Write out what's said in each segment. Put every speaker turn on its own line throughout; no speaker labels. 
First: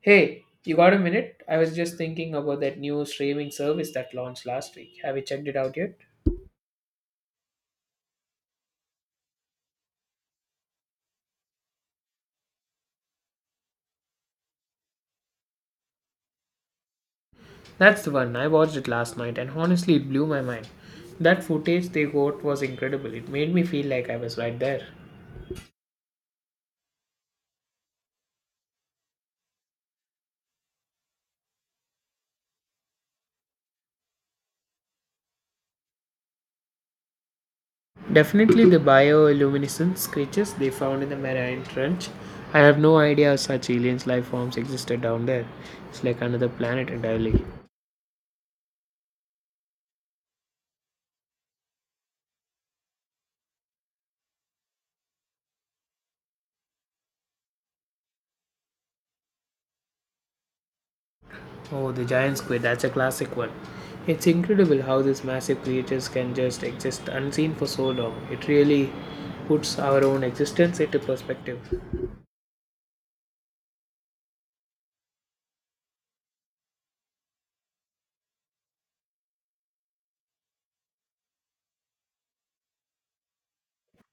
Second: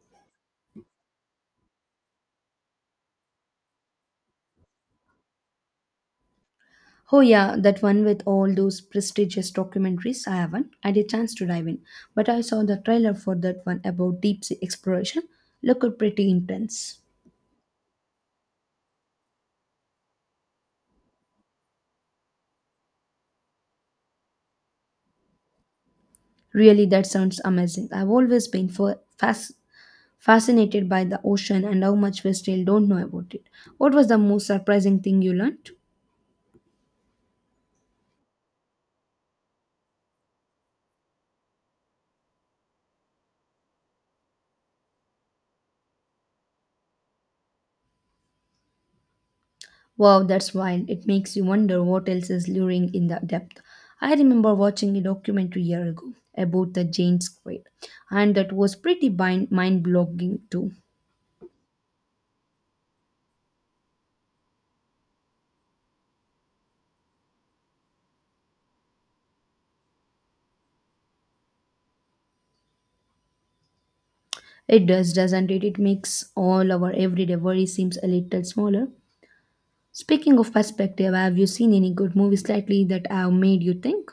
Hey, you got a minute? I was just thinking about that new streaming service that launched last week. Have you checked it out yet?
Oh, yeah, that one with all those prestigious documentaries. I haven't had a chance to dive in, but I saw the trailer for that one about deep sea exploration. Looked pretty intense.
That's the one. I watched it last night and honestly, it blew my mind. That footage they got was incredible. It made me feel like I was right there.
Really, that sounds amazing. I've always been fascinated by the ocean and how much we still don't know about it. What was the most surprising thing you learned?
Definitely the bioluminescence creatures they found in the Mariana trench. I have no idea such alien life forms existed down there. It's like another planet entirely.
Wow, that's wild. It makes you wonder what else is luring in the depth. I remember watching a documentary a year ago about the Jane Squid, and that was pretty mind blogging too.
Oh, the giant squid, that's a classic one. It's incredible how these massive creatures can just exist unseen for so long. It really puts our own existence into perspective.
It does, doesn't it? It makes all our everyday worry seems a little smaller. Speaking of perspective, have you seen any good movies lately that have made you think?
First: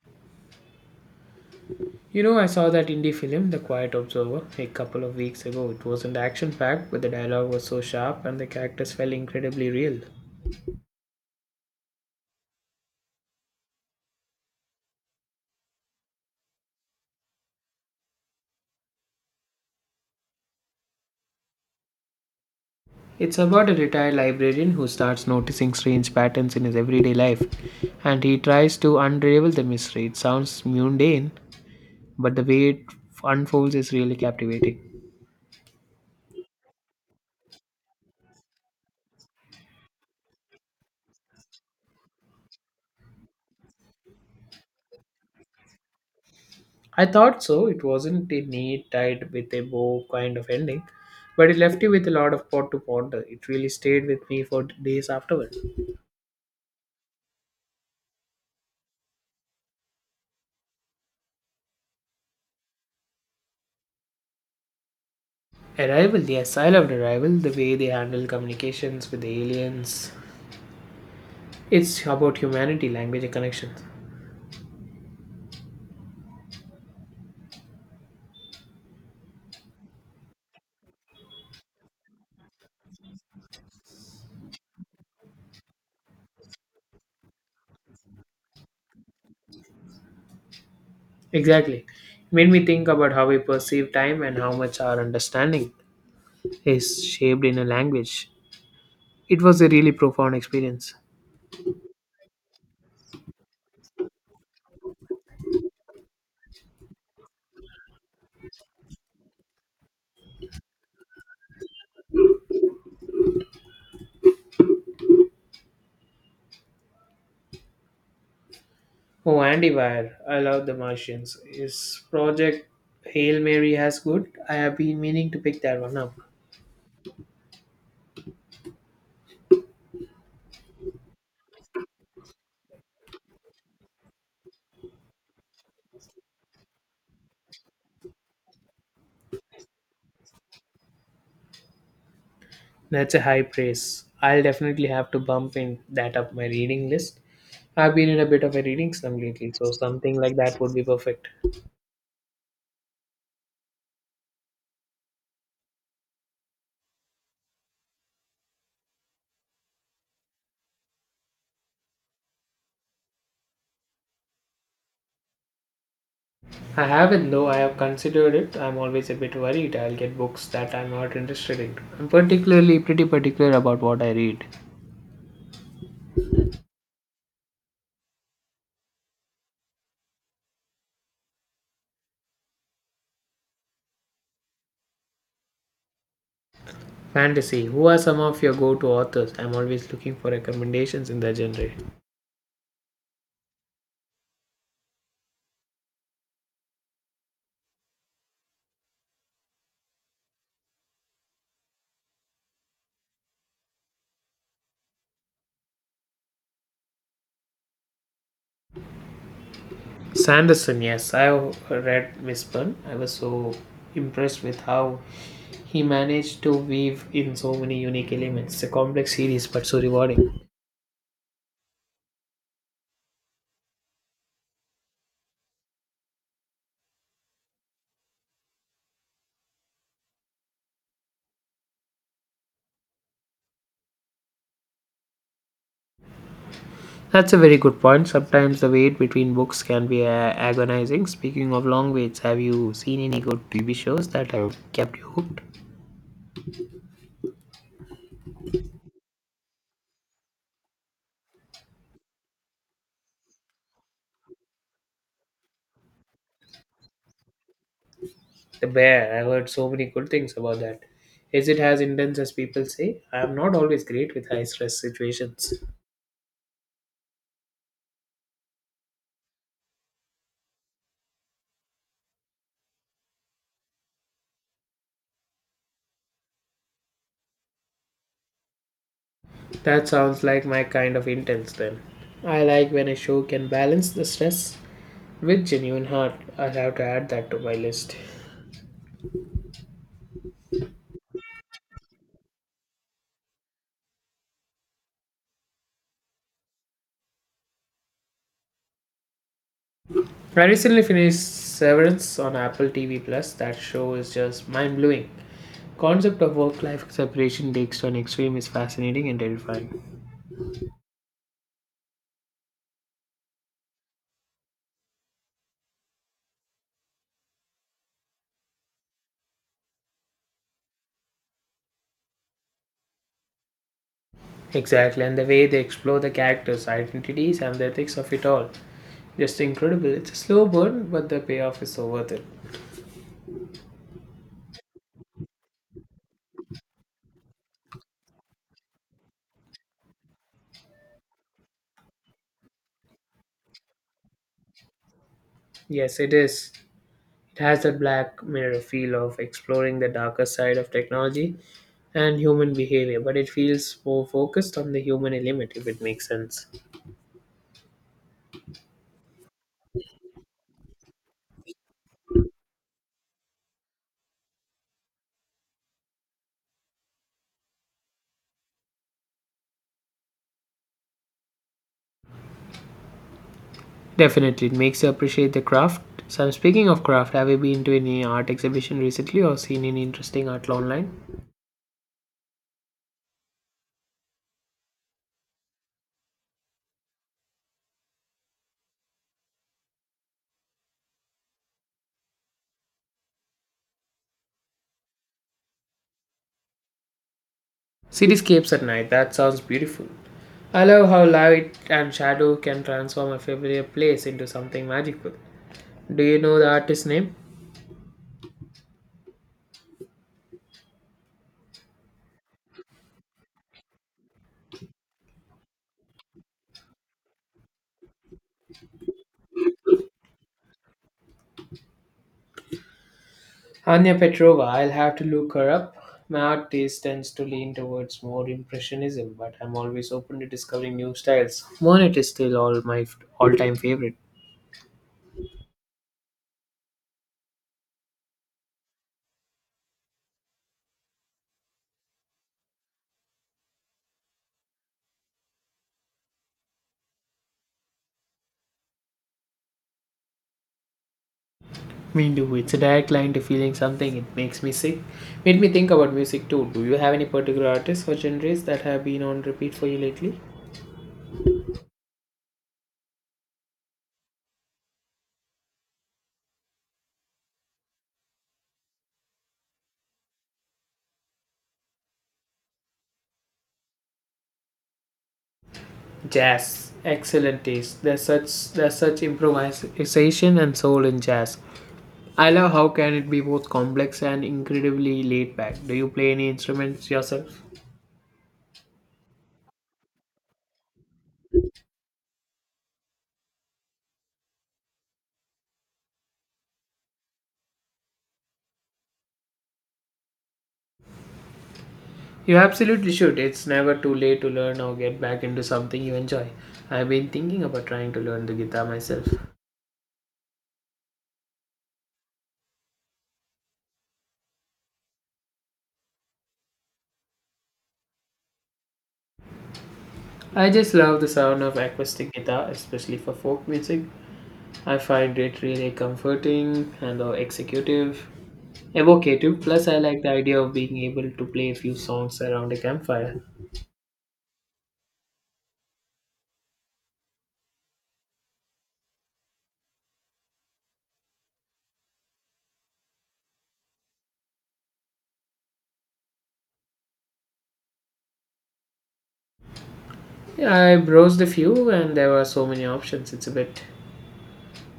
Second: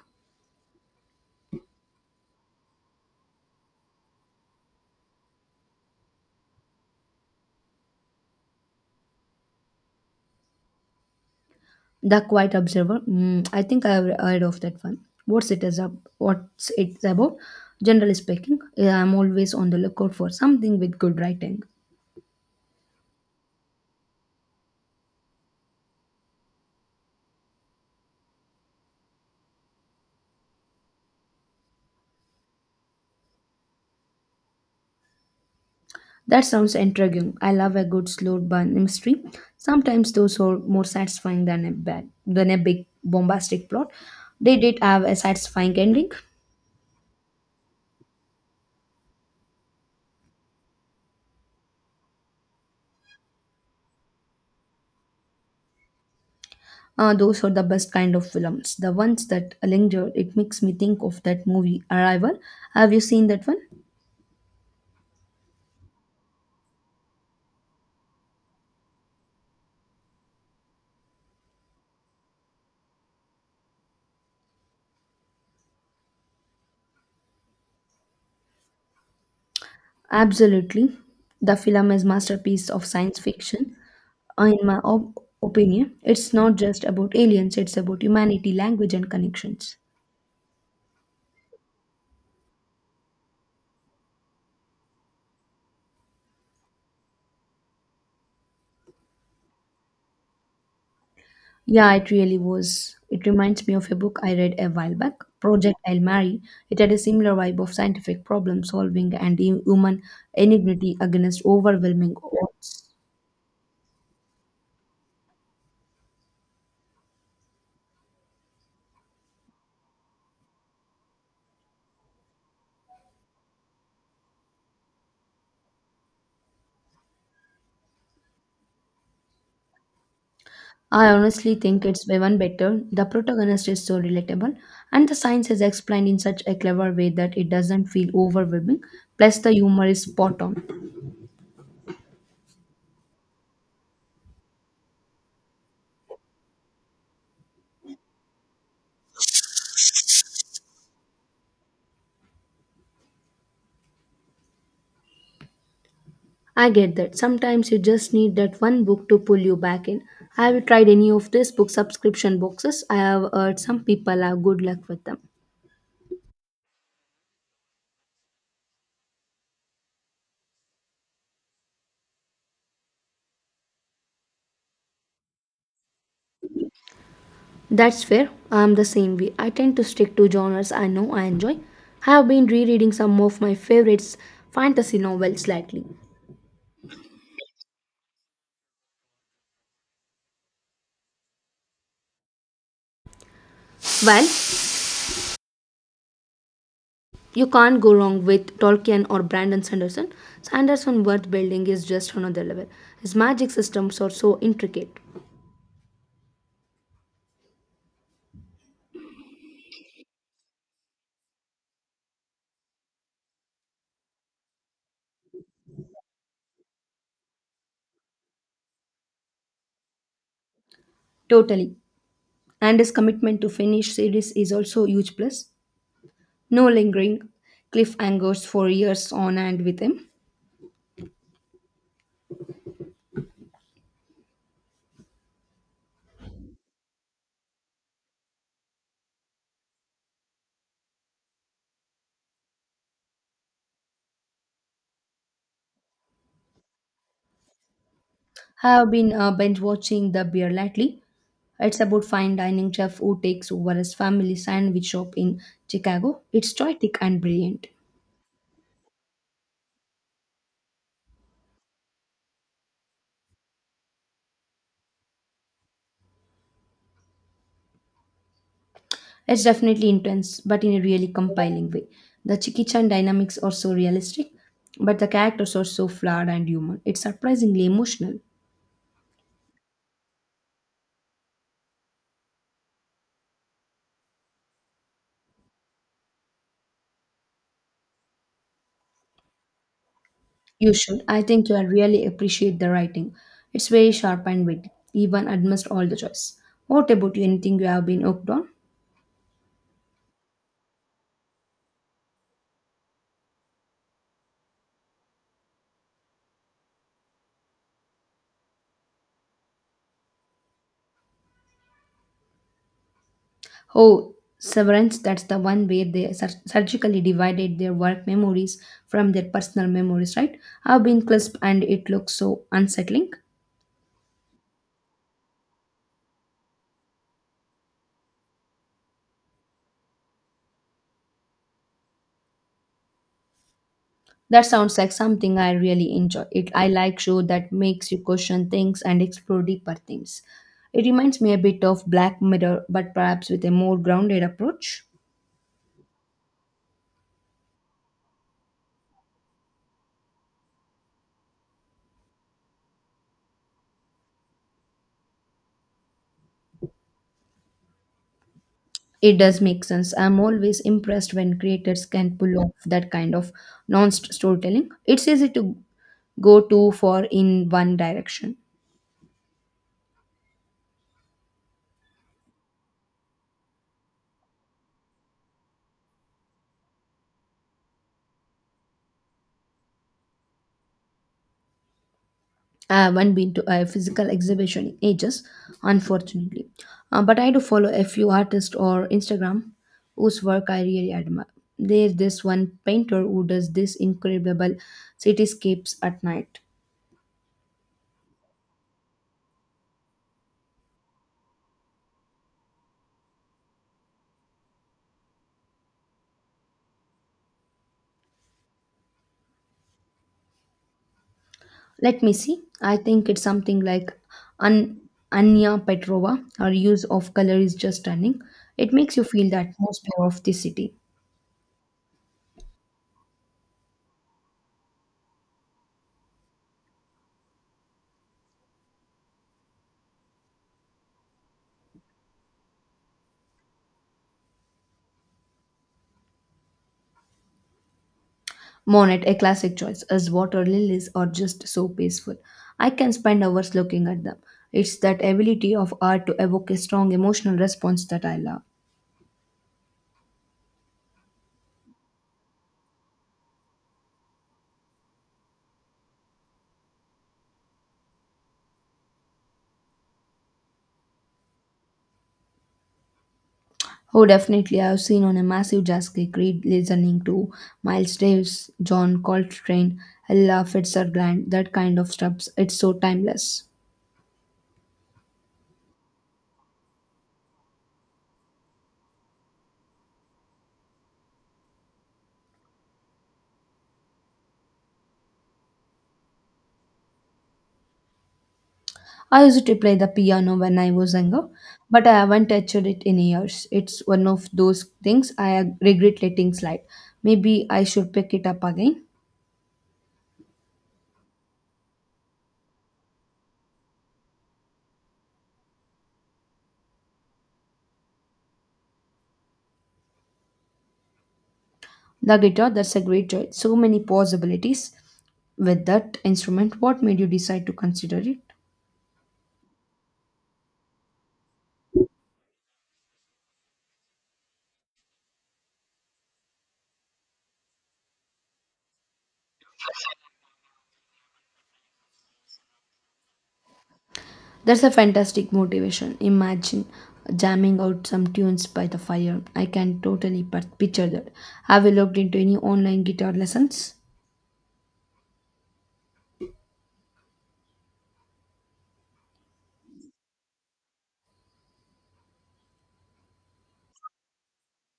You know, I saw that indie film, The Quiet Observer, a couple of weeks ago. It wasn't action packed, but the dialogue was so sharp and the characters felt incredibly real.
The Quiet Observer. Mm, I think I've heard of that one. What's it is up? What's it's about? Generally speaking, yeah, I'm always on the lookout for something with good writing.
It's about a retired librarian who starts noticing strange patterns in his everyday life and he tries to unravel the mystery. It sounds mundane, but the way it unfolds is really captivating.
That sounds intriguing. I love a good slow burn mystery. Sometimes those are more satisfying than than a big bombastic plot. They did have a satisfying ending.
I thought so. It wasn't a neat, tied with a bow kind of ending, but it left you with a lot of pot to ponder. It really stayed with me for days afterward.
Those are the best kind of films. The ones that linger, it makes me think of that movie Arrival. Have you seen that one?
Arrival, yes, I loved Arrival. The way they handle communications with the aliens. It's about humanity, language, and connections.
Absolutely. The film is masterpiece of science fiction. In my opinion, it's not just about aliens, it's about humanity, language and connections.
Exactly. It made me think about how we perceive time and how much our understanding is shaped in a language. It was a really profound experience.
Yeah, it really was. It reminds me of a book I read a while back, Project I'll Marry. It had a similar vibe of scientific problem solving and human enmity against overwhelming odds.
Oh, Andy Weir, I love The Martians. Is Project Hail Mary as good? I have been meaning to pick that one up.
I honestly think it's way one better. The protagonist is so relatable, and the science is explained in such a clever way that it doesn't feel overwhelming. Plus, the humor is spot on.
That's a high praise. I'll definitely have to bump in that up my reading list. I've been in a bit of a reading slump lately, so something like that would be perfect.
I get that. Sometimes you just need that one book to pull you back in. Have you tried any of these book subscription boxes? I have heard some people have good luck with them.
I haven't though I have considered it. I'm always a bit worried I'll get books that I'm not interested in. I'm particularly pretty particular about what I read.
That's fair. I'm the same way. I tend to stick to genres I know I enjoy. I have been rereading some of my favorites fantasy novels lately.
Fantasy. Who are some of your go-to authors? I'm always looking for recommendations in the genre.
Well, you can't go wrong with Tolkien or Brandon Sanderson. Sanderson's world building is just another level. His magic systems are so intricate.
Sanderson, yes, I've read Mistborn. I was so impressed with how he managed to weave in so many unique elements. It's a complex series, but so rewarding.
Totally, and his commitment to finish series is also a huge plus. No lingering cliffhangers for years on and with him.
That's a very good point. Sometimes the wait between books can be agonizing. Speaking of long waits, have you seen any good TV shows that have kept you hooked?
I have been binge watching The Bear lately. It's about fine dining chef who takes over his family sandwich shop in Chicago. It's poetic and brilliant.
The Bear. I've heard so many good things about that. Is it as intense as people say? I am not always great with high stress situations.
It's definitely intense, but in a really compelling way. The Chicky Chan dynamics are so realistic, but the characters are so flawed and human. It's surprisingly emotional.
That sounds like my kind of intense then. I like when a show can balance the stress with genuine heart. I'll have to add that to my list.
You should. I think you'll really appreciate the writing. It's very sharp and witty, even amidst all the choice. What about you? Anything you have been hooked on?
I recently finished Severance on Apple TV Plus. That show is just mind blowing. Concept of work-life separation takes to an extreme is fascinating and terrifying.
Oh, Severance, that's the one where they surgically divided their work memories from their personal memories, right? I've been crisp and it looks so unsettling.
Exactly, and the way they explore the characters' identities and the ethics of it all, just incredible. It's a slow burn, but the payoff is so worth it.
That sounds like something I really enjoy. It I like show that makes you question things and explore deeper themes. It reminds me a bit of Black Mirror, but perhaps with a more grounded approach.
Yes, it is. It has that black mirror feel of exploring the darker side of technology and human behavior, but it feels more focused on the human element if it makes sense.
It does make sense. I'm always impressed when creators can pull off that kind of non storytelling. It's easy to go too far in one direction.
Definitely, it makes you appreciate the craft. So, I'm speaking of craft, have you been to any art exhibition recently or seen any interesting art online?
I haven't been to a physical exhibition in ages, unfortunately. But I do follow a few artists or Instagram whose work I really admire. There's this one painter who does this incredible cityscapes at night.
Cityscapes at night, that sounds beautiful. I love how light and shadow can transform a familiar place into something magical. Do you know the artist's name?
Let me see. I think it's something like An- Anya Petrova. Her use of color is just stunning. It makes you feel the atmosphere of the city.
Anya Petrova, I'll have to look her up. My art taste tends to lean towards more impressionism, but I'm always open to discovering new styles. Monet is still all-time favorite.
Monet, a classic choice, as water lilies are just so peaceful. I can spend hours looking at them. It's that ability of art to evoke a strong emotional response that I love.
Me too. It's a direct line to feeling something. It makes me sick. Made me think about music too. Do you have any particular artists or genres that have been on repeat for you lately?
Oh, definitely. I've seen on a massive jazz gig read listening to Miles Davis, John Coltrane, Ella Fitzgerald, that kind of stuff. It's so timeless.
Jazz, excellent taste. There's such improvisation and soul in jazz. I love how can it be both complex and incredibly laid back. Do you play any instruments yourself?
I used to play the piano when I was younger, but I haven't touched it in years. It's one of those things I regret letting slide. Maybe I should pick it up again.
You absolutely should. It's never too late to learn or get back into something you enjoy. I've been thinking about trying to learn the guitar myself.
The guitar, that's a great choice. So many possibilities with that instrument. What made you decide to consider it?
I just love the sound of acoustic guitar, especially for folk music. I find it really comforting and evocative. Plus, I like the idea of being able to play a few songs around a campfire.
That's a fantastic motivation. Imagine jamming out some tunes by the fire. I can totally picture that. Have you looked into any online guitar lessons?
Yeah, I browsed a few and there were so many options. It's a bit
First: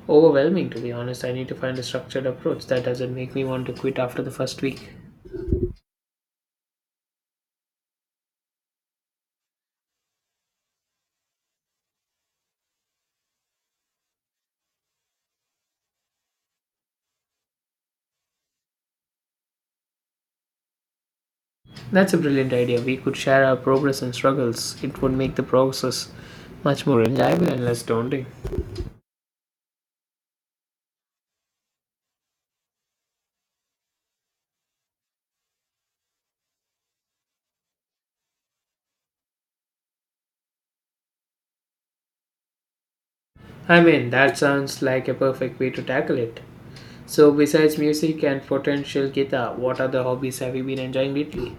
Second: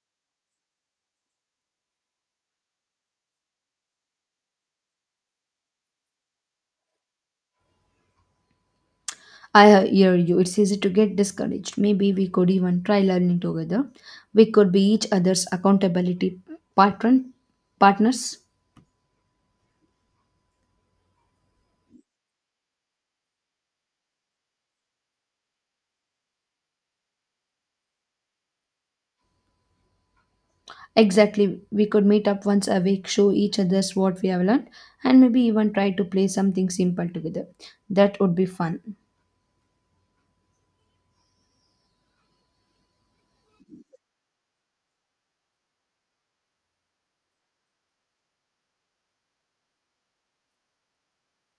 overwhelming, to be honest. I need to find a structured approach that doesn't make me want to quit after the first week.
I hear you. It's easy to get discouraged. Maybe we could even try learning together. We could be each other's accountability patron partners.
That's a brilliant idea. We could share our progress and struggles. It would make the process much more enjoyable and less daunting.
Exactly. We could meet up once a week, show each other's what we have learned, and maybe even try to play something simple together. That would be fun.
I mean, that sounds like a perfect way to tackle it. So, besides music and potential guitar, what other hobbies have you been enjoying lately?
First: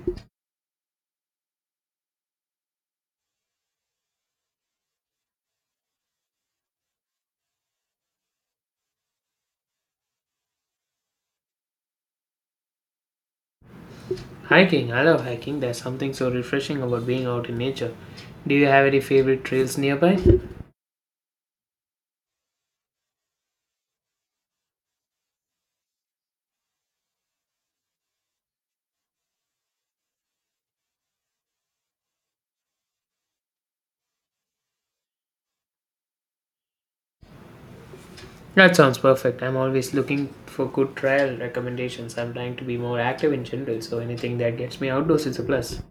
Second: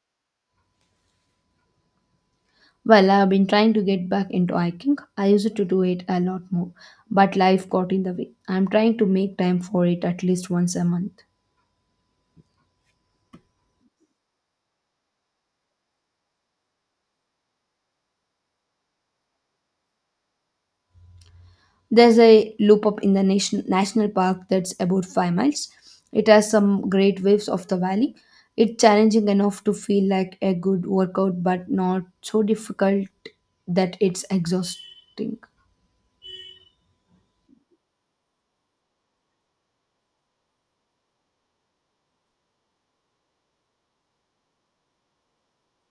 Well, I have been trying to get back into hiking. I used to do it a lot more, but life got in the way. I'm trying to make time for it at least once a month.
Hiking. I love hiking. There's something so refreshing about being out in nature. Do you have any favorite trails nearby?
There's a loop up in the national park that's about 5 miles. It has some great views of the valley. It's challenging enough to feel like a good workout, but not so difficult that it's exhausting.
That sounds perfect. I'm always looking for good trail recommendations. I'm trying to be more active in general, so anything that gets me outdoors is a plus.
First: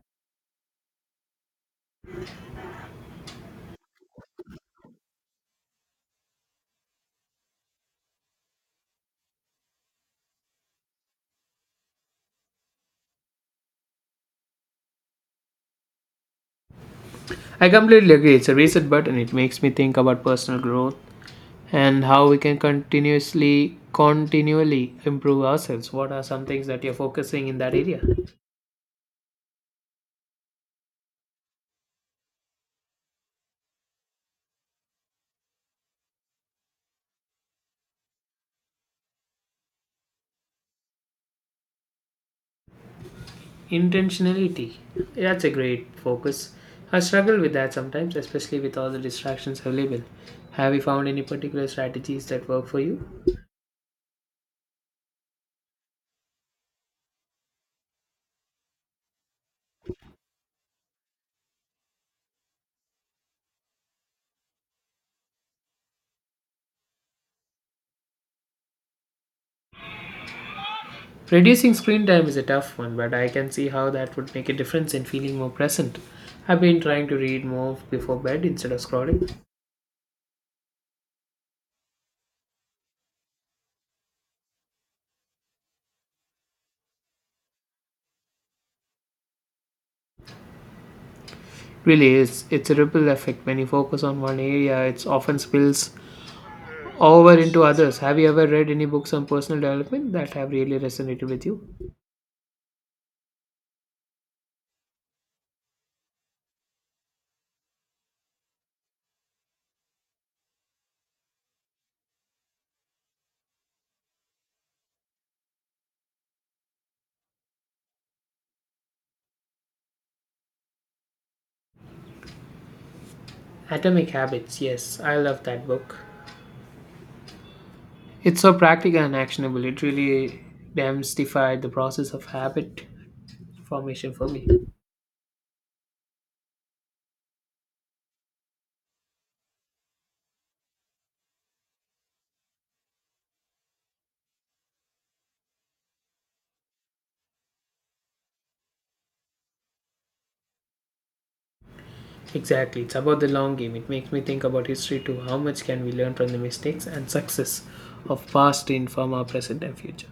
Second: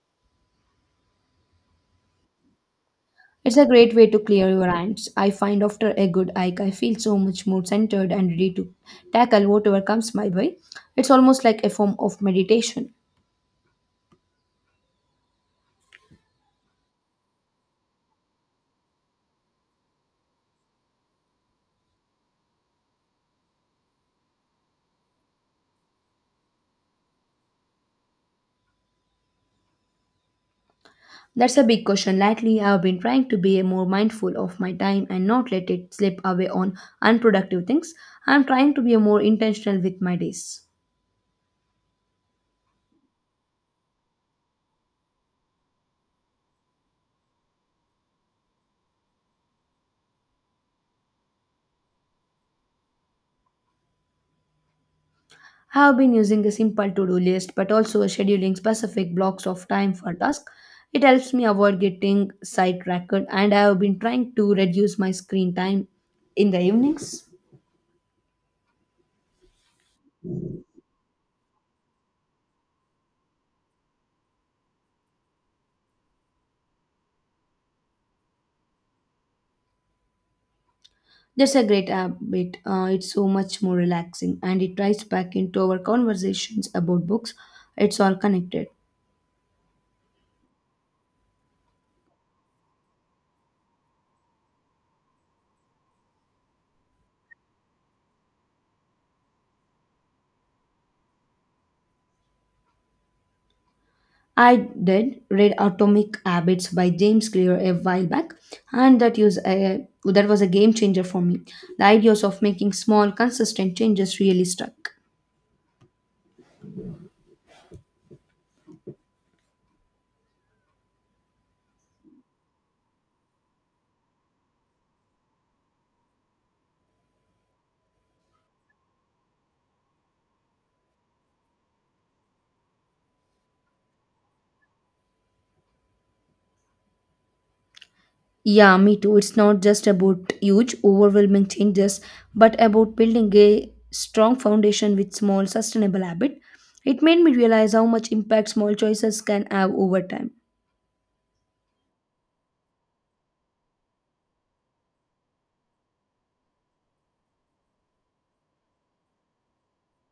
It's a great way to clear your hands. I find after a good hike, I feel so much more centered and ready to tackle whatever comes my way. It's almost like a form of meditation.
I completely agree. It's a reset button. It makes me think about personal growth and how we can continuously continually improve ourselves. What are some things that you're focusing in that area?
That's a big question. Lately, I've been trying to be more mindful of my time and not let it slip away on unproductive things. I'm trying to be more intentional with my days.
Intentionality. That's a great focus. I struggle with that sometimes, especially with all the distractions available. Have you found any particular strategies that work for you?
I have been using a simple to do list but also scheduling specific blocks of time for tasks. It helps me avoid getting sidetracked, and I have been trying to reduce my screen time in the evenings.
Reducing screen time is a tough one, but I can see how that would make a difference in feeling more present. I've been trying to read more before bed instead of scrolling.
That's a great habit. It's so much more relaxing, and it ties back into our conversations about books. It's all connected.
Really is. It's a ripple effect. When you focus on one area, it often spills over into others. Have you ever read any books on personal development that have really resonated with you?
I did read Atomic Habits by James Clear a while back, and that was a game changer for me. The ideas of making small, consistent changes really struck.
Atomic Habits. Yes, I love that book. It's so practical and actionable. It really demystified the process of habit formation for me.
Yeah, me too. It's not just about huge, overwhelming changes, but about building a strong foundation with small, sustainable habit. It made me realize how much impact small choices can have over time.
Exactly, it's about the long game. It makes me think about history too. How much can we learn from the mistakes and success of past to inform our present and future?